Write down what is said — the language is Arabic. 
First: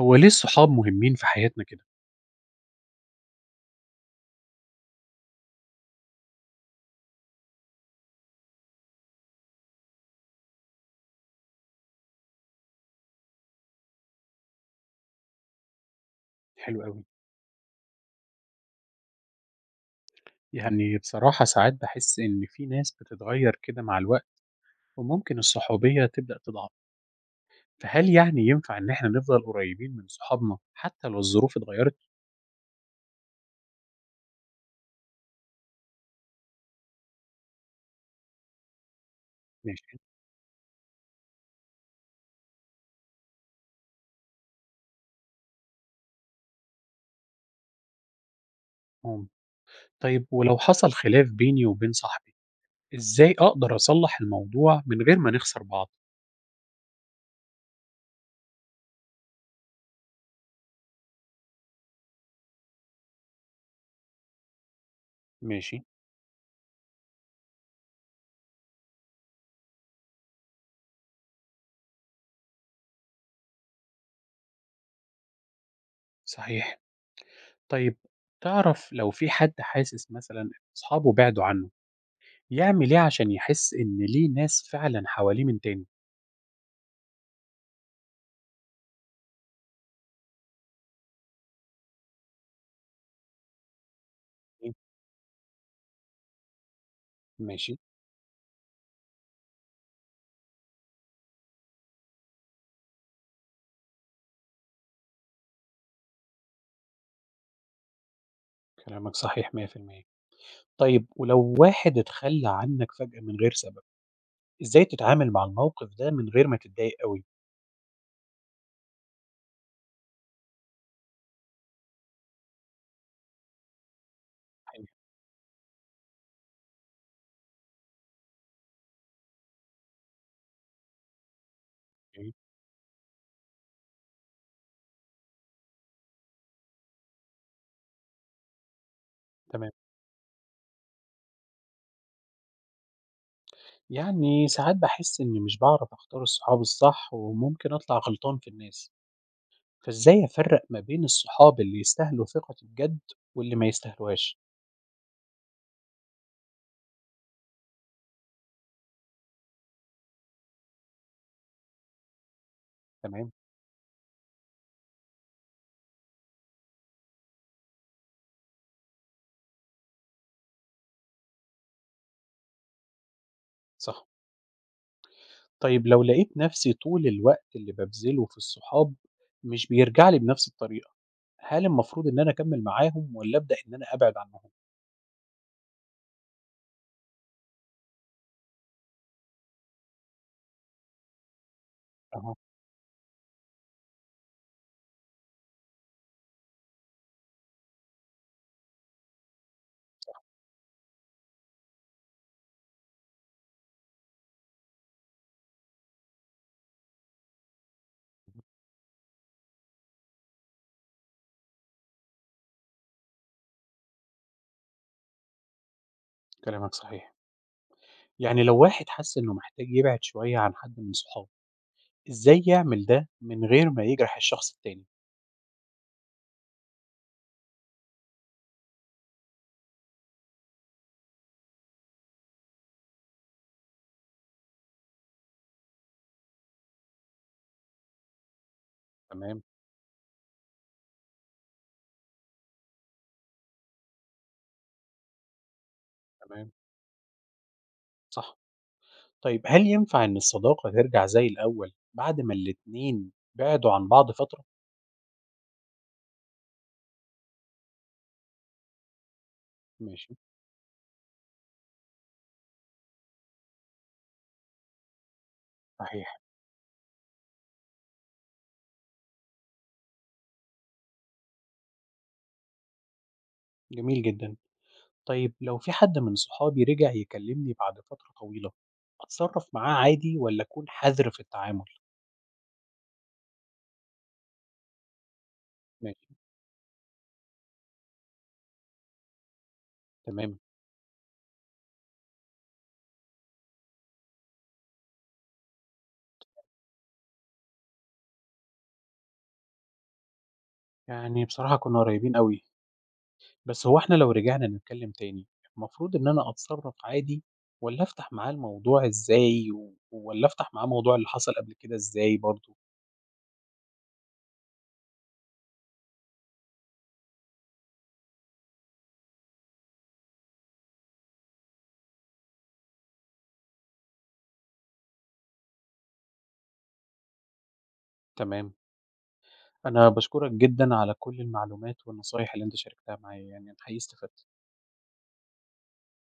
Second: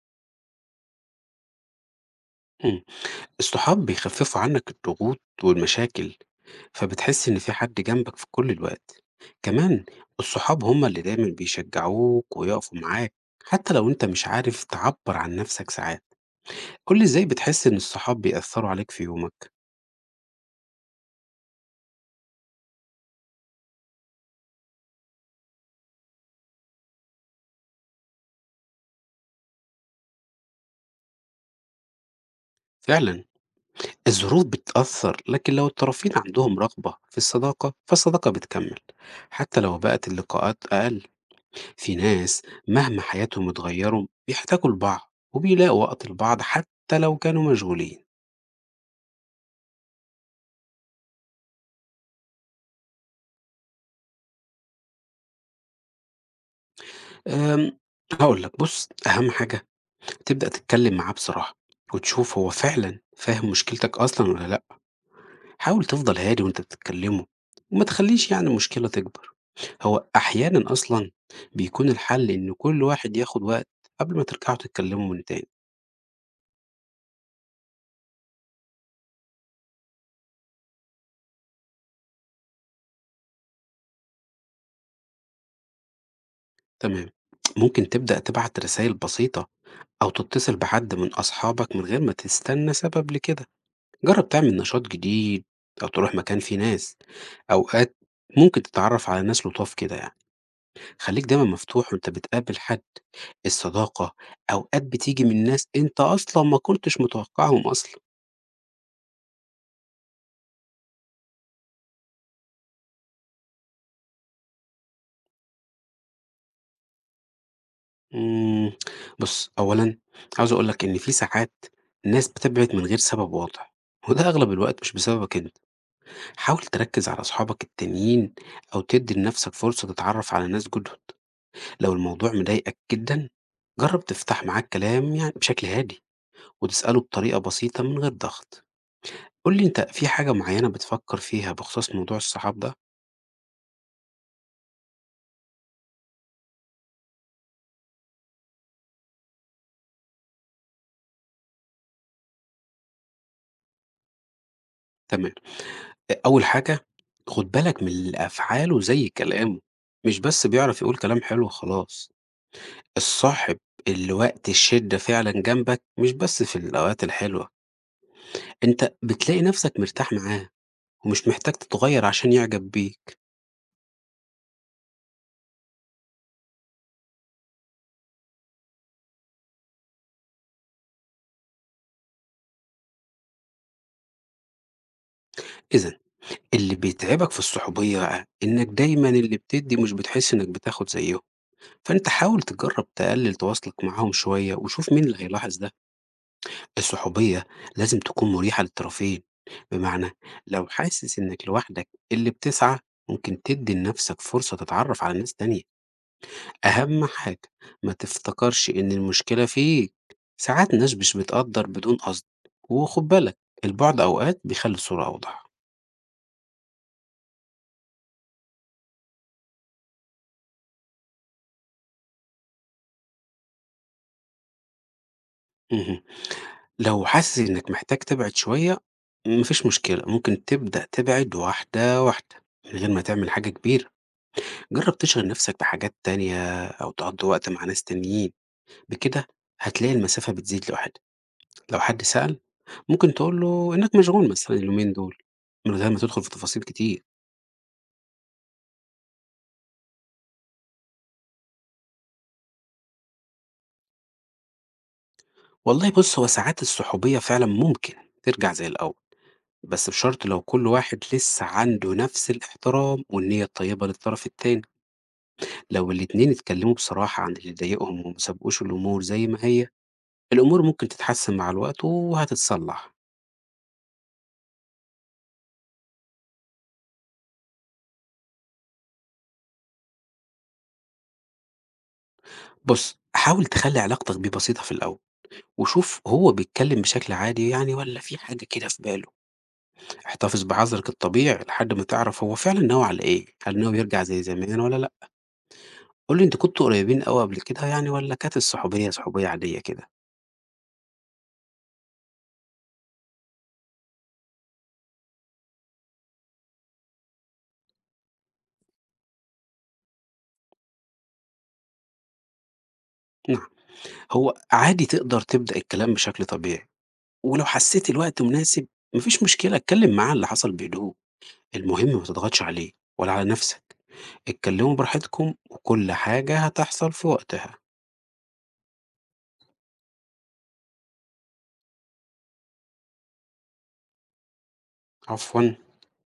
هو ليه الصحاب مهمين في حياتنا كده؟ إمم. الصحاب بيخفّفوا عنّك الضغوط والمشاكل، فبتحس إن في حد جنبك في كل الوقت. كمان الصحاب هم اللي دايمًا بيشجّعوك ويقفوا معاك حتّى لو أنت مش عارف تعبّر عن نَفْسك ساعات. حلو قُل لي أوي. إزاي بتحس إن الصحاب بيأثّروا عليك في يومك؟ يعني بصراحة ساعات باحس إن في ناس بتتغير كده مع الوقت وممكن الصحوبية تبدأ تضعف، فهل يعني ينفع إن إحنا نفضل قريبين من صحابنا حتى لو الظروف اتغيرت؟ فعلًا الظروف بتأثّر، لكن لو الطرفين عندهم رغبة في الصداقة، فالصداقة بتكمّل حتّى لو ماشي. بقت اللقاءات أقل. في ناس مهما حياتهم اتغيروا بيحتاجوا لبعض وبيلاقوا وقت لبعض حتى لو كانوا مشغولين. مم. طيب ولو حصل خلاف بيني وبين صاحبي، إزاي أقدر أصلح الموضوع من غير ما نخسر بعض؟ أم هقول لك، بص، أهم حاجة تبدأ تتكلم معاه بصراحة وتشوف هو فعلا فاهم مشكلتك أصلا ولا لأ. ماشي. حاول تفضل هادي وأنت بتتكلمه وما تخليش يعني المشكلة تكبر. هو أحيانا أصلا بيكون الحل إن كل واحد ياخد وقت قبل ما ترجعوا تتكلموا من تاني. صحيح. طيب تعرف لو في حد حاسس مثلا إن أصحابه بعدوا عنه، يعمل إيه عشان يحس إن ليه ناس فعلا حواليه من تاني؟ تمام. ممكن تبدأ تبعت رسايل بسيطة أو تتصل بحد من أصحابك من غير ما تستنى سبب لكده. جرب تعمل نشاط جديد أو تروح مكان فيه ناس. ماشي. أوقات ممكن تتعرف على ناس لطاف كده يعني. خليك دايما مفتوح وانت بتقابل حد. الصداقة أوقات بتيجي من ناس انت أصلا ما كنتش متوقعهم أصلا. كلامك صحيح 100%. طيب ولو واحد اتخلّى عنّك فجأة من غير سبب، إزاي تتعامل مع الموقف ده من غير ما تتضايق أوي؟ مم. بص، أولا عاوز أقولك إن في ساعات ناس بتبعد من غير سبب واضح، وده أغلب الوقت حلو. مش بسببك انت. حاول تركز على أصحابك التانيين أو تدي لنفسك فرصة تتعرف على ناس جدد لو الموضوع جميل. مضايقك جدا. جرب تفتح معاك كلام يعني بشكل هادي وتسأله بطريقة بسيطة من غير ضغط. قول لي تمام. أنت في حاجة معينة بتفكر فيها بخصوص موضوع الصحاب ده؟ يعني ساعات باحس إنّي مش باعرف أختار الصحاب الصح وممكن أطلع غلطان في الناس، فإزاي أفرّق ما بين الصحاب اللي يستاهلوا ثقتي بجد واللي ما يستاهلوهاش؟ تمام. أول حاجة، خد بالك من أفعاله زي كلامه. مش بس بيعرف يقول كلام حلو خلاص. تمام. الصاحب اللي وقت الشدة فعلا جنبك مش بس في الأوقات الحلوة. أنت بتلاقي نفسك مرتاح معاه ومش محتاج تتغيّر عشان يعجب بيك. صح. طيب لو لقيت نفسي طول الوقت اللي بابذله في الصحاب مش بيرجع لي بنفس الطريقة، هل المفروض إن أنا أكمّل معاهم والّا أبدأ إن أنا أبعد عنّهم؟ إذًا، اللي بيتعبك في الصحوبية بقى إنك دايمًا اللي بتدّي ومش بتحس إنك بتاخد زيّهم، فأنت أها. حاول تجرّب تقلل تواصلك معاهم شوية وشوف مين اللي هيلاحظ ده. الصحوبية لازم تكون مريحة للطرفين، بمعنى لو حاسس إنك لوحدك اللي بتسعى، ممكن تدّي لنفسك فرصة تتعرّف على ناس تانية. أهم حاجة ما تفتكرش إن المشكلة فيك، ساعات ناس مش بتقدّر بدون قصد، وخُد بالك البُعد أوقات بيخلّي الصورة أوضح. كلامك صحيح. يعني لو واحد حس إنه محتاج يبعد شوية عن حد من صحابه، إزاي يعمل ده من غير ما يجرح الشخص التاني؟ اهم. لو حاسس إنك محتاج تبعد شوية، ما فيش مشكلة، ممكن تبدأ تبعد واحدة، واحدة، من غير ما تعمل حاجة كبيرة. جرّب تشغِل نَفْسك بحاجات تانية أو تقضّي وقت مع ناس تانيين، بكده تمام، هتلاقي المسافة بتزيد لوحدها. لو حد سأل، ممكن تقول له إنك مشغول مثلًا اليومين دول، من غير ما تدخُل في تمام، تفاصيل كتير. صح. طيب هل ينفع إن الصداقة ترجع زي الأول بعد ما الاتنين بعدوا عن بعض فترة؟ والله بُص، هو ساعات الصحوبية فعلًا ممكن ترجع زي الأول، بس ماشي. بشرط لو كل واحد لسه عنده نَفْس الاحترام والنية الطيبة للطرف التاني. لو صحيح. الاتنين اتكلموا بصراحة عن اللي ضايقهم وما سابقوش الأمور زي ما هي، الأمور ممكن تتحسن مع الوقت وهتتصلح. جميل جدًا. طيب لو في حد من صحابي رجع يكلمني بعد فترة طويلة، أتصرف معاه عادي والّا أكون حذر في التعامل؟ بص، حاول تخلي علاقتك بيه بسيطة في الأول وشوف ماشي. هو بيتكلم بشكل عادي يعني ولا في حاجة كده في باله. تمام. احتفظ بحذرك الطبيعي لحد ما تعرف هو فعلا ناوي على إيه، هل ناوي يرجع زي زمان ولا لأ. قول لي، انتوا كنتوا قريبين قوي قبل كده يعني ولا كانت الصحوبية صحوبية عادية كده؟ يعني بصراحة كنا قريبين أوي. بس هو إحنا لو رجعنا نتكلم تاني، المفروض إن أنا أتصرّف عادي والّا أفتح معاه الموضوع إزاي والّا أفتح معاه موضوع اللي حصل قبل كده إزاي برضه؟ نعم، هو عادي تقدر تبدأ الكلام بشكل طبيعي، ولو حسيت الوقت مناسب مفيش مشكلة اتكلم معاه اللي حصل بهدوء. المهم ما تضغطش عليه ولا على نفسك. اتكلموا براحتكم وكل حاجة هتحصل في وقتها. تمام. أنا باشكرك جدًا على كل المعلومات والنصايح اللي أنت شاركتها معايا، يعني أنا حقيقي استفدت. عفوا.